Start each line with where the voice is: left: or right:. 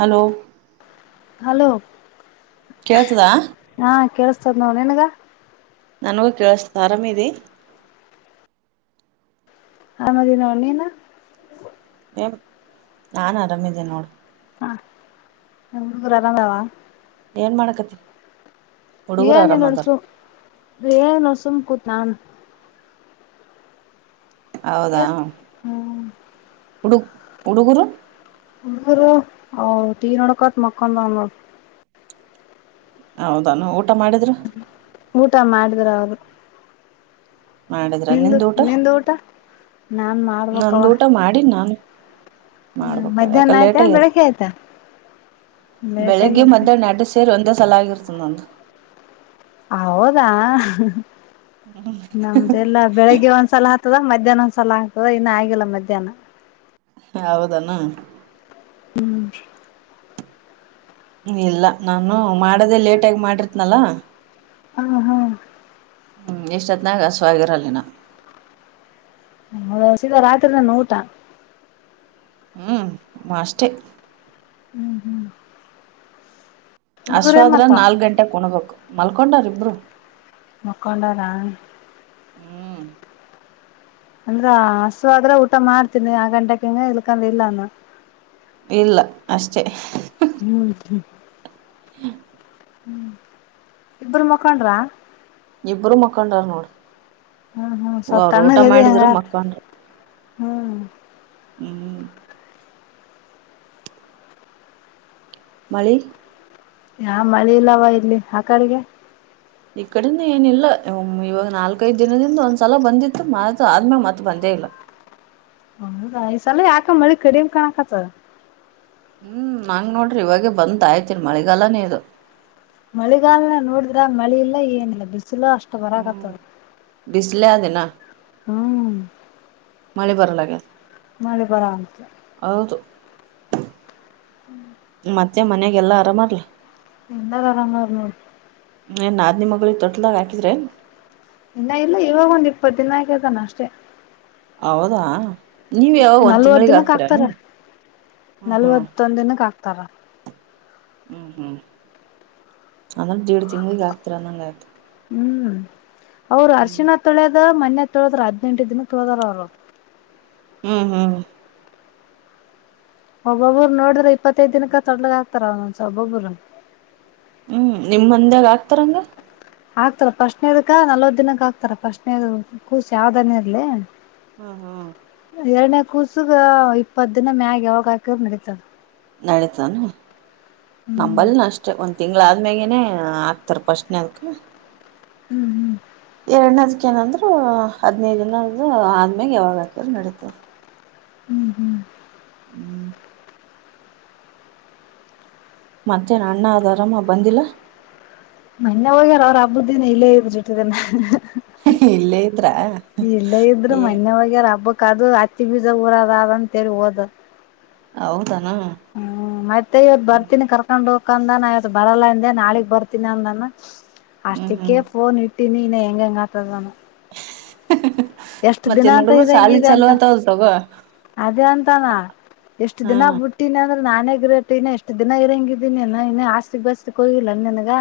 right: Hello
left: hello
right: ಕೇಳ್ತುದ
left: [unintelligible] ನಿನಗ
right: ನನಗೂ ಕೇಳಿಸ್ತದ, ಆರಾಮಿದಿ?
left: ಆರಾಮಾದಿನ, ನೀನು?
right: ನಾನ್ ಆರಾಮಿದ್ದೇನ
left: ಹ. ಎನ್ ಹುಡುಗುರ್ ಅರಾಮ್ ಆವಾ?
right: ಏನ್ ಮಡಾಕತ್ತಿ
left: ಏನಿಲ್ ನೋಡ್ ಸುಮ್ ಏನ ಸುಮ್ ಕುತ್ ನಾನ್ ಕೆಸ್ ಹ್ಮ್
right: ಹುಡುಗ್ ಹುಡುಗುರು
left: ಹುಡುಗೂರು ಅವ್ ಟಿವಿ ನೋಡೋಕೋತ್ ಮಕ್ಕೊಂಡವ್ ನೋಡ್
right: ಹೌದಾನ ಊಟ ಮಾಡಿದ್ರು
left: ಊಟ ಮಾಡಿದ್ರ ಅವ್ರು
right: ಮಾಡಿದ್ರ
left: ನಿಂದು
right: ನಿಂದ್ ಊಟ
left: ನಿಂದು ನಾನ್ ಮಾಡ್ಬೇಕವ
right: ನಂದ ಊಟ ಮಾಡಿನಿ ನಾನು ಮಾಡ್ಬೇಕಾ ಯಾಕ
left: ಮಧ್ಯಾಹ್ನ ಆಯ್ತಾ
right: ಲೇಟ್ ಆಗ್ಯದ
left: ಬೆಳಿಗ್ಗೆ ಆಯ್ತಾ ಲೇಟ್
right: ಬೆಳಿಗ್ಗೆ
left: ಆಗೈತಿ
right: ಮಧ್ಯಾಹ್ನ ಯಾಡ್ ಸೇರಿ ಒಂದಾ ಸಲಾಗಿರ್ತದ ನಂದು
left: ಹೌದಾ ಹ್ ಹ್ ನಮ್ದೆಲ್ಲಾ ಬೆಳಿಗ್ಗೆ ಒಂದ್ಸಲ ಆತ್ ಆಗ್ತದ ಮಧ್ಯಾಹ್ನ ಒಂದ್ ಸಲಾ ಆಗ್ತದ ಇನ್ ಆಗಿಲ್ಲಾ ಮಧ್ಯಾಹ್ನ
right: ಹೌದಾನ
left: ಹ್ಮ್
right: ಇಲ್ಲಾ ನಾನು ಮಾಡದೇ ಲೇಟಾಗಿ ಮಾಡಿರ್ತ್ನಾಲಾ
left: ಹ್ಮ ಹಾ
right: ಹ್ಮ್ ಹಿಸ್ಟೊತ್ತನಾಗ್ ಹಸವ್ ಆಗಿರಲ್ ಹಿನಾ
left: ಅಂದುರ್ ಸೀದಾ ರಾತ್ರಿನೇ ನಿಂದ್ ಊಟಾ
right: ಹ್ಮ್ ಮಾಷ್ಟೆ
left: ಹ್ಮ್ ಹ್ಮ್ ಹುಡುಗರೇ
right: ಹಶ್ವಾದ್ರ
left: ಮಾಡ್ತಾವ
right: ನಾಲ್ಕ ಗಂಟೆಕ ಊಣಬೇಕು ಮಲ್ಕೊಂಡಾರ ಇಬ್ರು
left: ಮಕ್ಕೊಂಡರಾ
right: ಹ್ಮ್
left: ಅಂದ್ರ ಹಸುವಾದ್ರಾ ಊಟ ಮಾಡ್ತಿದ್ನಿ ನಾಕಗಂಟೆಕ್ ತಿದ್ನಿ ಇಲ್ಕಂದ್ರ ಇಲ್ಲಾ ಅನ್ನೂ
right: ಇಲ್ಲ ಅಷ್ಟೇ
left: ಹೌದಾ
right: ಹ
left: ಹ್ಮ್ ಇಬ್ರು ಮಕೋಂಡ್ರಾ
right: ಇಬ್ರೂ ಮಕ್ಕಾಂಡರ ನೋಡ್
left: ಹ್ಮ್ ಹ್ಮ್ ಸ್ವಲ್ಪ ತಣ್ಣಗ ಅದಿ ಹಂಗ ಆರ್
right: ಮಕ್ಕೊಂಡ್ರ
left: ಹ್ಮ್
right: ಹ್ಮ್ ಮಳಿ
left: ಯಾ ಮಳಿ ಇಲ್ಲವಾ ಇಲ್ಲಿ ಆ ಕಡಗೆ
right: ಈ ಕಡಿನು ಎನ್ ಇಲ್ಲಾ ಒಮ್ಮೆ ಇವಾಗ ನಾಲ್ಕೈದ್ ದಿನದಿಂದ ಒಂದ್ಸಲ ಬಂದಿತ್ತು ಮತ್ ಅದು ಆದ್ಮ್ಯಾಲ್ ಮತ್ತ್ ಬಂದೇ ಇಲ್ಲ
left: ಹೌದ ಈಸಲ ಯಾಕ ಮಳಿ ಕಡಿಮ ಕಾಣಕತದ
right: ಹ್ಮ್ ಹಂಗ್ ನೋಡಿರ್ ಇವಾಗೆ ಬಂದ ಆಯ್ತ ಇನ್ ಮಳಿಗಾಲನೇ ಇದು
left: ಮಳಿಗಾಲನ ನೋಡಿದ್ರ ಮಳಿ ಇಲ್ಲ ಏನಿಲ್ಲ ಬಿಸಲಾ ಅಷ್ಟ ಬರಾಕತದ
right: ಬಿಸಲೇ ಆದ್ ಹಿನಾ
left: ಹ್ಮ್
right: ಮಳಿ ಬರಲಾಗ್ಯದ
left: ಮಳಿ ಬರಾಂತು
right: ಹೌದು
left: ಹ್ಮ್
right: ಮತ್ತೆ ಮನ್ಯಾಗಲ್ಲಾ ಆರಾಮ ಮಾಡ್ಲ
left: ಎಂತ ಕಾರರ
right: ಏ ನ ನಾದಿನಿ ಮಗಳಿಗೆ ತೊಟಲದಾಗ ಹಾಕಿದ್ರೇ
left: ಇನ್ನ ಇಲ್ಲ ಇವಾಗ ಒಂದ್ ಇಪ್ಪತ್ತು ದಿನ ಆಕತಾನ ಅಷ್ಟೇ
right: ಹೌದಾ ನೀವ ಯಾವ ಒಂದ
left: ನಲ್ವತ್
right: ತಿಂಗಳಿಗೆ
left: ದಿನಕ್
right: ಹಾಕ್ತೀರಾನ
left: ಹಾಕ್ತಾರ
right: ಹ ಹಾ
left: ತ್ತರ
right: ಹ್ಮ್ ಹ್ಮ್ ಅಂದ್ರ ದೇಡ್ ತಿಂಗಗಳಗ್ ಆಗ್ತರ ನಂಗ ಆಯ್ತು
left: ಹ್ಮ್ ಅವರು
right: ಹ್ಮ್
left: ಅರ್ಶಿವಾದ್ ತೊಳ್ಯದು ಮೊನ್ನೆ ತೊಳದ್ರ ಹದಿನೆಂಟು ದಿನ ತೊಳದ್ರ ಅವ್ರು
right: ಹ್ಮ್ ಹ್ಮ್
left: ಒಬ್ಬೊಬ್ಬರು ನೋಡ್ರಿದ್ರೆ ಇಪ್ಪತ್ತೈದ್ ದಿನಕ್ಕೆ ತೊಡ್ಲಗ್ ಆಗ್ತಾರ ಒಂಸ್ ಒಬ್ಬೊಬ್ಬರು
right: ಹ್ಮ್ ನಿಮ್ಮ ಮಂದಾಗ ಆಕ್ತಾರಂಗ
left: ಆಗ್ತಾರೆ ಪಶಟ್ನದಕ್ಕ ನಲ್ವತ್ ದಿನಕ್ಕೆ ಆಗ್ತಾರೆ ಪಶ್ನ ಕೂಸ ಯಾವ್ದಾನೇ ಇರ್ಲಿ
right: ಹ್ಮ ಹ್ಮ್
left: ಎರಡನೇ ಕೂಸುಗೆ ಇಪ್ಪತ್ತು ದಿನ ಮ್ಯಾಗೆ ಒೋಗ ಹಾಕಿದ ನಡೀತದ
right: ನಡತಾನ
left: ಹ್ಮ್
right: ನಂಬಲ್ ಅಷ್ಟೆ ಒಂದ್ ತಿಂಗ್ಳ ಆದ್ಮ್ಯಗೇನೆ ಹ ಆಗ್ತಾರ ಪಶ್ಣ್ ಅದಕ
left: ಹ್ಮ್ ಹ್ಮ್
right: ಎರಡ್ನದ್ಕ ಏನಂದ್ರು ಹದಿನೈದು ಆದ್ಮ್ಯಾಗ ಯಾವಾಗ ಹಾಕ್ಯ್ರ ನಡತವ
left: ಹ್ಮ್ ಹ್ಮ್
right: ಮತ್ತ್ಯಾಹ್ನ ಅಣ್ಣ ಅದು ಅರಾಮ ಬಂದಿಲ್ಲ
left: ಅಣ್ಣ ಹೋಗ್ಯಾರ ಅವ್ರ ಹಬ್ಬುದ್ದೇನ ಇಲ್ಲೇ ಇದ್ರು ಜಿಟ್ಟಿದನ
right: ಇಲ್ಲೇ ಇದ್ರ
left: ಇಲ್ಲೇ ಇದ್ರರು
right: ಏ
left: ಮೊನ್ನೆಹೋಗಾರ ಹಬ್ಬಕ್ ದು ಹತ್ತಿ ಬೀಜ ಊರದ ಅಂತೇಳಿ ಹೋದು
right: ಹೌ
left: ಹ್ಮ್ ಮತ್ತೆ ಇವ್ದ ಬರ್ತೀನಿ ಕರ್ಕೊಂಡು ಮುಖಂದಾನ ಆಯತ್ ಬರಲ್ಲಾಂದೆ ನಾಳಗ್ ಬರ್ತೀನಿ ಅಂದಾನ
right: ಹ್ಮ್
left: ಅಷ್ಟಕ್ಕೆ
right: ಹ್ಮ್
left: ಫೋನ್ ಇಟ್ಟ ತಿನನ ಎಂಂಗತದಾನ [unintelligible] ಎಷ್ಟ ದಿನ
right: ಮತ್ತೇನ್
left: ಅಂತ
right: ಹುಡುಗರು
left: ಇದಂಗ
right: ಸಾಲಿ
left: ಇದೆ
right: ಚಲೋ
left: ಅಂತ
right: ಆತವಲ್ ತಗೋ
left: ಅದೇ ಅಂತಾನ ಎಷ್ಟು
right: ಹಾ
left: ದಿನಗ್ಬ ಬಿಟ್ಟಿನ ನ ನಾನೇ ಗಿರಟ್ ಇನ್ನ ಎಷ್ಟು ದಿನ ಇರಂಗಿದ್ದೀನಿ ಇನ್ನ ಆಸ್ತಿ ಬಸ್ತಿಕ್ ಹೋಗಿಲ್ಲ ನೀನ್ಗ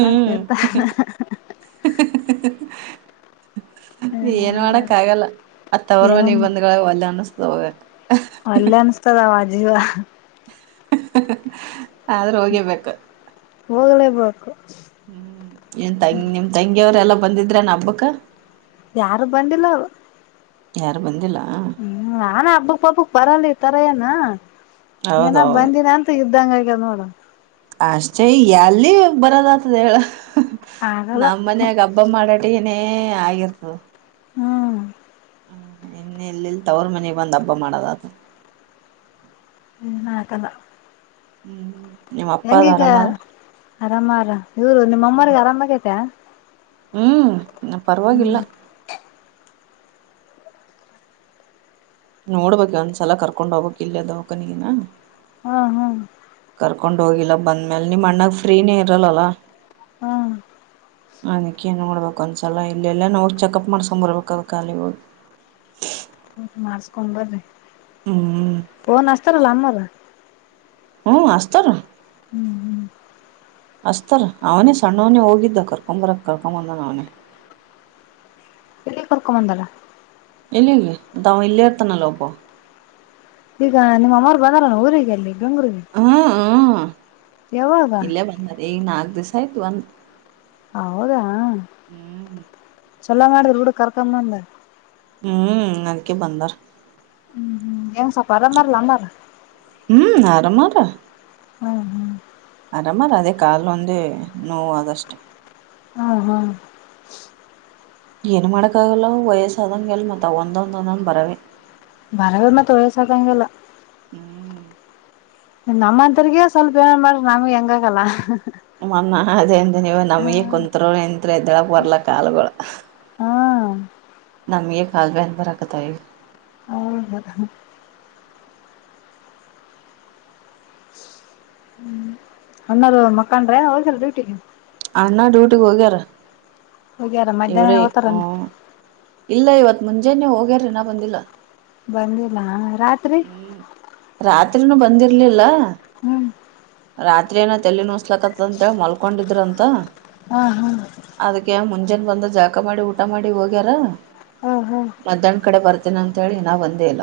left: ಹ ನಿರ್ತ
right: ಏನ್ ಮಾಡಕ್ ಆಗಲ್ಲ ಅ ತವರು
left: ಏನೋ
right: ಮನೆಗ್ ಬಂದ್ಗಳಾಗ ಒಲ್ಲ ಅನ್ನಸ್ದ ಹೋಗಕ್
left: ಇವ
right: [inaudible] ಆದ್ರೂ ಹೋಗಿರಬೇಕು
left: ಹೋಗಲೇಬೇಕು
right: ಹ್ಮ್ ನ್ ತಂಗಿ ನಿಮ ತಂಗಿಯವರೆಲ್ಲ ಬಂದಿದ್ರ ನ ಹಬ್ಬಕ್ಕೆ
left: ಯಾರು ಬಂದಿಲ್ಲ ಅವ್ರು
right: ಯಾರು ಬಂದಿಲ್ಲ
left: ಹ್ಮ್ ನಾನ ಹಬ್ಬಕ್ ಪಬ್ಬಕ್ ಬರಲಿ ತರ ಏನ ಏನ
right: ಹೌದೌದು
left: ಬಂದಿನ ಅಂತ ಇದ್ದಂಗ ನೋಡ್
right: ಅಷ್ಟೇ ಎಲ್ಲಿ ಬರೋದ ಆತದ ಹೇಳ
left: ಆಗಲ್ಲ
right: ನಮ್ಮ ಮನ್ಯಗ ಹಬ್ಬ ಮಾಡಾಟ ಏನೇ ಏ ಆಗಿರ್ತದೆ
left: ಹ್ಮ್
right: ಹ ಇನ್ನ ಇಲ್ಲಿಲ್ ತವ್ರ ಮನೆಗೆ ಬಂದ್ ಹಬ್ಬ ಮಾಡೋದ ಅದು
left: ನ ಕದ
right: ಹ್ಮ್ ನಿಮ್ ಅಪ್ಪ ಅದ
left: ಹೆಂಗೀಗ
right: ಆರಾಮಲ್ಲ
left: ಆರಾಮಾರ ಇವರು
right: ಹ್ಮ್
left: ನಿಮ್ಮಮ್ಮಗೆ ಆರಾಮ್ ಐತ?
right: ಹ್ಮ್
left: ಹ್ಮ್
right: ಪರವಾಗಿಲ್ಲ ನೋಡ್ಬಕ್ ಒಂದ್ಸಲ ಕರ್ಕೊಂಡ್ ಹೋಗ್ಕ್ ಇಲ್ಲ ಅದ ಅವಕನಗನ
left: ಹ್ಮ್ ಹ್ಮ್
right: ಕರ್ಕೊಂಡ್ ಹೋಗಿಲ್ಲ ಬಂದ್ಮೇಲೆ ನಿಮ್ ಅಣ್ಣಾಗ ಫ್ರೀನೇ ಇರಲ್ಲಲ್ಲ
left: ಹ್ಮ್
right: ಅದಕ್ಕೆ ನೋಡ್ಬೇಕು ಒಂದ್ಸಲ ಇಲ್ಲೆಲ್ಲಾನಾ ಚೆಕಪ್ ಮಾಡ್ಸ್ಕೊಂಬರ್ಬೇಕದ ಖಾಲಿ
left: ಹ ಮಾಡ್ಸ್ಕೋ ಬರ್ರಿ
right: ಹ್ಮ್
left: ಫನ್ತಾರ ಲಂಬ ಹಾ
right: ಹ್ಮ್ ಅಷ್ಟರ
left: ಹ್ಮ್ ಹ್ಮ್
right: ಅಸ್ತರ್ ಅವನೇ ಸಣ್ಣವನೇ ಹೋಗಿದ್ದ ಕರ್ಕೊ ಬರಕ್ ಕರ್ಕೊ ಬಂದಾನ ಅವನೇ
left: ಎಲ್ಲಿಗ್ ಕರ್ಕೋ ಬಂದಾರ
right: ಇಲ್ಲ ಇಲ್ಲ ಅದ ಅವ ಇಲ್ಲ ಇರ್ತಾನಲ್ಲ ಒಬ್ಬ
left: ಈಗ ನಿಮ್ಮ ಅಮ್ಮರು ಬಂದಾರಾನ ಊರಿಗೆ ಅಲ್ಲಿ [unintelligible]
right: ಹ
left: ಯಾವಾಗ
right: ಇಲ್ಲೇ ಬಂದಾರೆ ಈಗ ನಾಲ್ಕ್ ದಿಸ ಥೈಟ್ ಒನ್
left: ಹೌದ ಚಲ್ಲೋ ಮಾಡಿದ್ರರು ನೋಡ ಕರ್ಕೊಂಡ ಅವ್ನ
right: ಹ್ಮ್ ಅದಕೆ ಬಂದಾರ
left: ಹ್ಮ್ ಹ್ಮ್ ಎ ಸ್ವಲ್ಪ್ ಆರಾಮ್ ಹಾರಲ ಅಮ್ಮರ್
right: ಖಾ
left: ಹ್ಮ್ ಹ್ಮ್
right: ಆರಾಮ್ ಆದ ಅದೇ ಕಾಲ ಒಂದೇ ನೋವು ಅದಷ್ಟೇ
left: ಹ್ಮ ಹ್ಮ
right: ಏನು ಮಾಡಕ್ಕಾಗಲ ಅವು ವಯಸ್ಸಾದಂಗೆಲ್ ಮತ್ ಒಂದೊಂದೊಂದ ಬರವೆ
left: ಬರವೆ ಮತ್ ವಯಸಾಗಂಗೆಲ್ಲಾ
right: ಹ್ಮ್
left: ನಮ್ಮಂತೊರಿಗೆ ಸ್ವಲ್ಪ ಏನ ಮಾಡಿರ್ ನಮ್ಗೆ ಹೆಂಗಾಗಲ್ಲಾ
right: ಮನ್ ನಾ ಅದೆ ಅಂದ ಏನ್ ಯವಾ ನಮಗೆ ಕುಂತ್ರು ನಿಂತ್ರೂ ಎದ್ದಳಕ್ ಬರ್ಲ್ಲ ಕಾಲಗೋಳ್
left: ಹ್ಮ್
right: ನಮ್ಗೆ ಕಾಲ್ ಭ್ಯಾನ್ ಬರಕತಾವ್ ಇಗ್
left: ಹ್ಮ ಹ ಹ ಹಣ್ಣಾರ ಮಕ್ಕಾಂಡ್ರ ಎನ್ ಹೋಗ್ಯಾರ್ ಡ್ಯೂಟಿಗಿ
right: ಅಣ್ಣ ಡ್ಯೂಟಿಗ್ ಹೋಗ್ಯಾರ್
left: ಹೋಗ್ಯಾರ್ ಮಧ್ಯಾಹ್ನನ ಹೊತ್ತಾರ್ ಎನ್
right: ಇಲ್ಲ ಇವತ್ ಮುಂಜಾನೆ ಹೋಗ್ಯಾರ ಹಿನಾ ಬಂದಿಲ್ಲ
left: ಬಂದಿಲ್ಲಾ
right: ಹ್ಮ್ ರಾತ್ ರಾತ್ರಿನು ಬಂದಿರ್ಲಿಲ
left: ಹ್ಮ್
right: ಆ ರಾತ್ರಿ ಏನೊ ತಲೆ ನೋಸಲಕತದ ಅಂತ್ ಹೇಳ್ ಮಲ್ಕೊಂಡಿದ್ರಂತ ಅ
left: ಹ್ಮ ಹ್ಮ್
right: ಅದಿಕ್ಕೆ ಮುಂಜಾನ ಬಂದ ಜಳಕ ಮಾಡಿ ಊಟಾ ಮಾಡಿ ಹೋಗ್ಯಾರ
left: ಹ ಹಾ
right: ಮಧ್ಯಾನ ಕಡೆ ಬರ್ತೀನಿ ಅಂತ ಹೇಳಿ ಹಿನಾ ಬಂದೇ ಇಲ್ಲ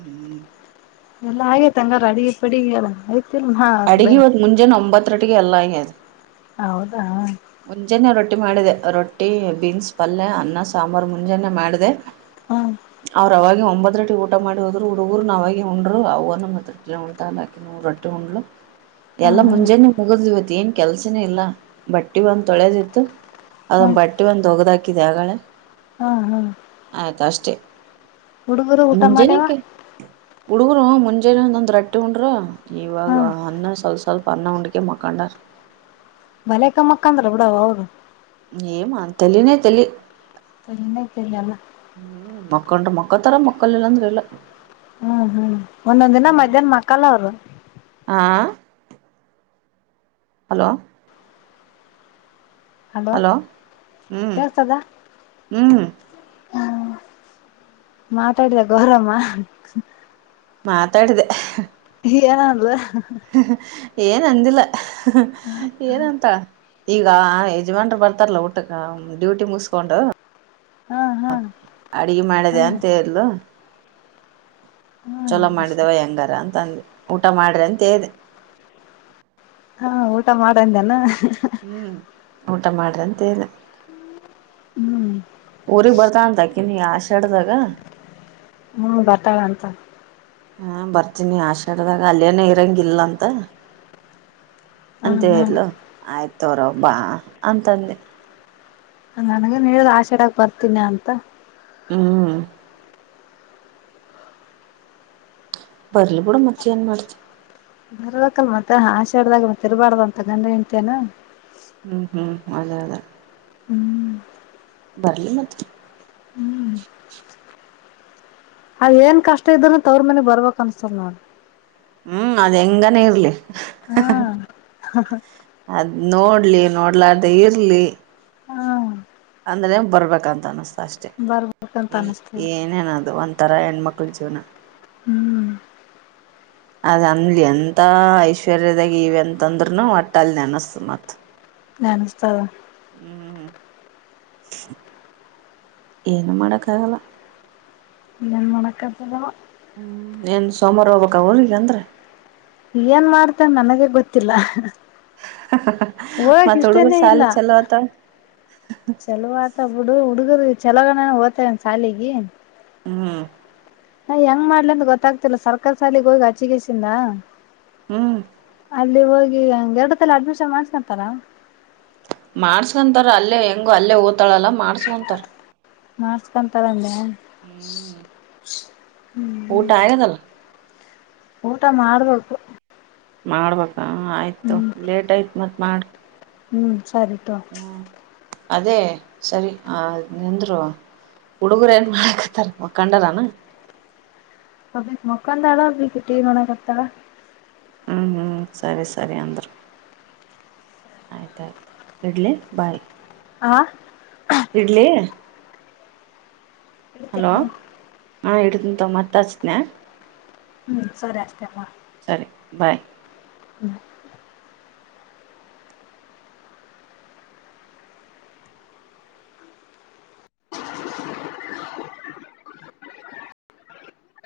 right: ಹ್ಮ್
left: ಎಲ್ಲ ಆಗೈತ ಹಂಗರ ಅಡಿಗಿ ಪಡಿಗಿ ಎಲ್ಲಾ
right: ಅಡಿಗಿ ಇವತ್ ಮುಂಜಾನ ಒಂಬತ್ ಹತ್ರಟಿಗೆ ಏಲ್ಲಾ ಆಗ್ಯದ
left: ಹೌದಾ
right: ಮುಂಜಾನೆ ರೊಟ್ಟಿ ಮಾಡಿದೆ ರೊಟ್ಟಿ ಬೀನ್ಸ್ ಪಲ್ಯ ಅನ್ನಾ ಸಾಂಬರ್ ಮುಂಜಾನೆ ಮಾಡದೆ
left: ಹಾ
right: ಅವ್ರ ಅವಾಗೆ ಒಂಬತ್ರ್ ಆಟಿಗೆ ಊಟಾ ಮಾಡಿ ಹೋದ್ರು ಹುಡುಗುರುನು ಅವಾಗೆ ಉಂಡ್ರು ಅವ್ವಾನು ಮತ್ ರೊಟ್ಟಿನೆ ಉಣತಾ ಅಂದ್ ಆಕಿನು ರೊಟ್ಟಿ ಉಂಡ್ಲು
left: ಹಾ
right: ಎಲ್ಲಾ ಮುಂಜಾನೆ ಮುಗುದ್ ಇವತ್ ಏನ್ ಕೆಲ್ಸನೇ ಇಲ್ಲ ಬಟ್ ಬಟ್ಟಿ ಒಂದ್ ತೊಳೆದಿತ್ತು
left: ಹಾ
right: ಅದೊಂದು ಬಟ್ಟೆ ಒಂದ ಒಗದ ಹಾಕಿದೆ ಆಗಳೆ
left: ಹ್ಮ ಹಾ
right: ಆಯ್ತ ಅಷ್ಟೇ
left: ಹುಡುಗುರು ಊಟಾ ಮಾಡ್ಯವಾ
right: ಹುಡುಗುರ್ ಹ್ಮ್ ಮುಂಜಾನೆ ಒಂದೊಂದ ರೊಟ್ಟಿ ಉಂಡ್ರು
left: ಹಾ
right: ಇವಾಗ ಅನ್ನಾ ಸ್ವಲ್ಪ ಸ್ವಲ್ಪ ಅನ್ನಾ ಉಂಡಕೆ ಮಕಂಡಾರ
left: ಬಾಲೆಕಾ ಮಕಂಡರ್ ಬಿಡವಾ ಅವ್ರು
right: ಏಮ ತಲಿನೇ ತಲಿ
left: ತಲಿನೆ ತಲಿ ಅಲ್
right: ಹ್ಮ್ ಮಕ್ಕಂಡ್ರಾ ಮಕ್ಕೋತರ ಮಕ್ಕಲಿಲ್ ಅಂದ್ರ ಇಲ್ಲ
left: ಹ್ಮ್ ಹ್ಮ್ ಒಂದೊಂದ್ ದಿನ
right: ಹ್ಮ್
left: ಮಧ್ಯಾಹ್ನ ಮಕ್ಕಲ್ಲ ಅವ್ರು
right: ಹಾ ಹಲೋ ಹಲೋ ಹ್ಮ್
left: ಕೇಳ್ತದ
right: ಹ್ಮ್
left: ಮಾತಾಡಿದ ಗೌರಮ್ಮ
right: ಮಾತಾಡ್ದ
left: ಇ ಎನಂದಲೂ
right: ಹ [inaudible] ಏನ ಅಂದಿಲ್ಲ ಏನಂತ ಈಗ ಯಜಮನ್ರು ಬರ್ತಾರಲ್ಲ ಊಟಕ್ಕೆ ಡ್ಯೂಟಿ ಮುಗಿಸಕೊಂಡು
left: ಹಾ ಹಾ ಹಾ
right: ಅಡಿಗಿಮಾಡಿದೆ ಅಂತ ಹೇಳಿದ್ಲು ಚಲೋ ಮಾಡಿದವ ಹೆಂಗಾರ ಅಂತ ಅಂದ ಊಟ ಮಾಡ್ರಿ ಅಂತ ಹೇಳ್ದೆ
left: ಹ ಊಟ ಮಾಡಂದೇನ
right: ಹ್ಮ್ ಊಟ ಮಾಡ್ರಿ ಅಂತ ಹೇಳ
left: ಹ್ಮ್
right: ಊರಿಗ್ ಬರ್ತಳ ಅಂತಾಕಿನುಆಶಾಡ್ದಾಗ
left: ಹ್ಞೂ ಬರ್ತಳ ಅಂತ
right: ಹಾ ಬರ್ತೀನಿ ಆಶಾಡದಾಗ ಅಲ್ಲಿಯನ ಇರಂಗಿಲ್ಲ ಅಂತ ಅಂತ
left: ಹ್ಮ್ ಹ್ಮ್
right: ಹೇಳಿದ್ಲುಆಯ್ತತೊಗರವ ಬಾ ಅಂತಂದೆ
left: ನನಗನಹೇಳಿಳಆಶೆಡಕ್ ಬರ್ತೀನಿ ಅಂತ
right: ಹ್ಮ್ ಬರ್ಲಿ ಬುಡು ಮತ್ತೆ ಏನ್ ಮಾಡ್ತಿ
left: ಬರಬೆಕಲ್ ಮತ್ತೆ ಆಾಶೆಡ್ದಾಗ ಮತ್ತಇರಬಾರ್ದ ಅಂತ ಗಂಡ ಹೆಂಡತಿ ಎನು
right: ಹ್ಮ್ ಹ್ಮ್ ಅದೇಅದೇ
left: ಹ್ಮ್
right: ಬರ್ಲಿ ಮತ್ತ
left: ಆ ಏನ್ ಕಷ್ಟ ಇದ್ದ್ರ ತವ್ರ ಮನೆಗ್ ಬರ್ಬೇಕ್ ಅನ್ಸತ ನೋಡು
right: ಹ್ಮ್ ಅದಂಗನಇರ್ಲಿ
left: ಹಾ
right: ಅದ್ ನೋಡ ನಡ್ಲಿ ನೋಡ್ಲಾದ ಇರ್ಲಿ [unintelligible]
left: ಹಾ
right: ಅಂದ್ರೆ ಬರ್ಬೇಕಂತ ಅನಸ್ತದ ಅಷ್ಟೆ
left: ಬರ್ಬೇಕಂತ ಅನಸ್ತದ
right: ಏನೇನದು ಒಂಥರ ಹೆಣ್ಮಕ್ಳ ಕ ಕೊಳ ಜನ [unintelligible]
left: ಹ್ಮ್
right: ಅದನ್ಲಿ ಎಂತ ಐಶ್ವರ್ಯದಾಗ ಇವೆ ಅಂತಂದ್ರನು ಒಟ್ಟಲ್ಲಿ ನೆನಸ್ತದಮತ್
left: ನೆನಸ್ತದ
right: ಹ್ಮ್ ಏನು ಮಾಡಕ್ಕ ಆಗಲ್ಲ
left: ವಣಕದಲ್ಲ [unintelligible]
right: ಹ್ಮ್ ಏನ್ ಸೋಮಾರ ಹೋಗ್ಬಕ್ಕ ಹ ಊರಿಗೆ ಅಂದ್ರ
left: ಏನ್ ಮಾಡ್ತೆನನನಗೆ ಗೊತ್ತಿಲ್ಲ ಹೋಗಕ್
right: ಮತಹುಡುಗುರ
left: ಇಷ್ಟನೇ ಇಲ್ಲ
right: ಸಾಲಿ ಚಲುಆತವ
left: ಚಲೋ ಆತ ಬಿಡು ಹುಡುಗರು ಚಲಗಣ ಓ್ತನ್ ಸಾಲಿಗೆ [unintelligible]
right: ಹ್ಮ್
left: ನಾ ಹೆಂಗ್ ಮಾಡ್ಲಿಅಂತ ಗೊತ್ತಾಗ್ತಿಲ್ಲ ಸರ್ಕಾರಿ ಸಾಲಿಗೆ ಹೋಗಿ ಅಚ್ಚಿಗೆಸಿಂದ
right: ಹ್ಮ್
left: ಅಲ್ಲಿ ಹೋಗಿ ಹೇದಕಅಲಿಅಡ್ಮಿಷನ್ ಮಾಡ್ಸಗಂತರ
right: ಮಾಡ್ಸ್ಕೊಂತಾರ ಅಲ್ಲೇ ಹೆಂಗು ಅಲ್ಲೇ ಓತಾಳಲ್ಲ ಮಾಡ್ಸ್ಕೊಂತಾರ
left: ಮಾಡಸ್ಕೊಂತಾರಂದ
right: ಹ್ಮ್ ಊಟ ಆಗದಲ್ಲ
left: ಊಟ ಮಾಡ್ಬೇಕು
right: ಮಾಡ್ಬಾಕ ಹ ಆಯ್ತು
left: ಹ್ಮ್
right: ಲೇಟ್ ಆಯ್ತು ಮತ್ತ ಮಾಡು
left: ಹ್ಮ್ ಸರಿ ತೊ
right: ಅದೇ ಸರಿ ಆ ನಿಂದ್ರು ಹುಡುಗರು ಏನ್ ಮಾಡಕತ್ತಾರ ಮಖಂಡರನ
left: ಒಬ್ಬಾಕಿ ಮಕೊಂಡಾಳ ಒಬ್ಬಕಿ ಟಿವಿ ನೋಡಾಕತ್ತಾಳ
right: ಹ್ಮ್ ಹ್ಮ್ ಸರಿ ಸರಿ ಅಂದ್ರ ಆಯ್ತಾಯ್ತು ಇಡ್ಲಿ ಬಾಯಿ
left: ಆ
right: ಇಡ್ಲಿ ಹಲೋ
left: ಬಿಡತ್ತೇನ
right: ಹಾ ಇಡತೇನ್ ತೊ ಮತ್ತ ಹಚ್ಚತೇನ
left: ಹ್ಞ ಸರಿ ಅಷ್ಟೇ ಮಾಡು
right: ಸರಿ ಬಾಯ್
left: ಹ್ಮ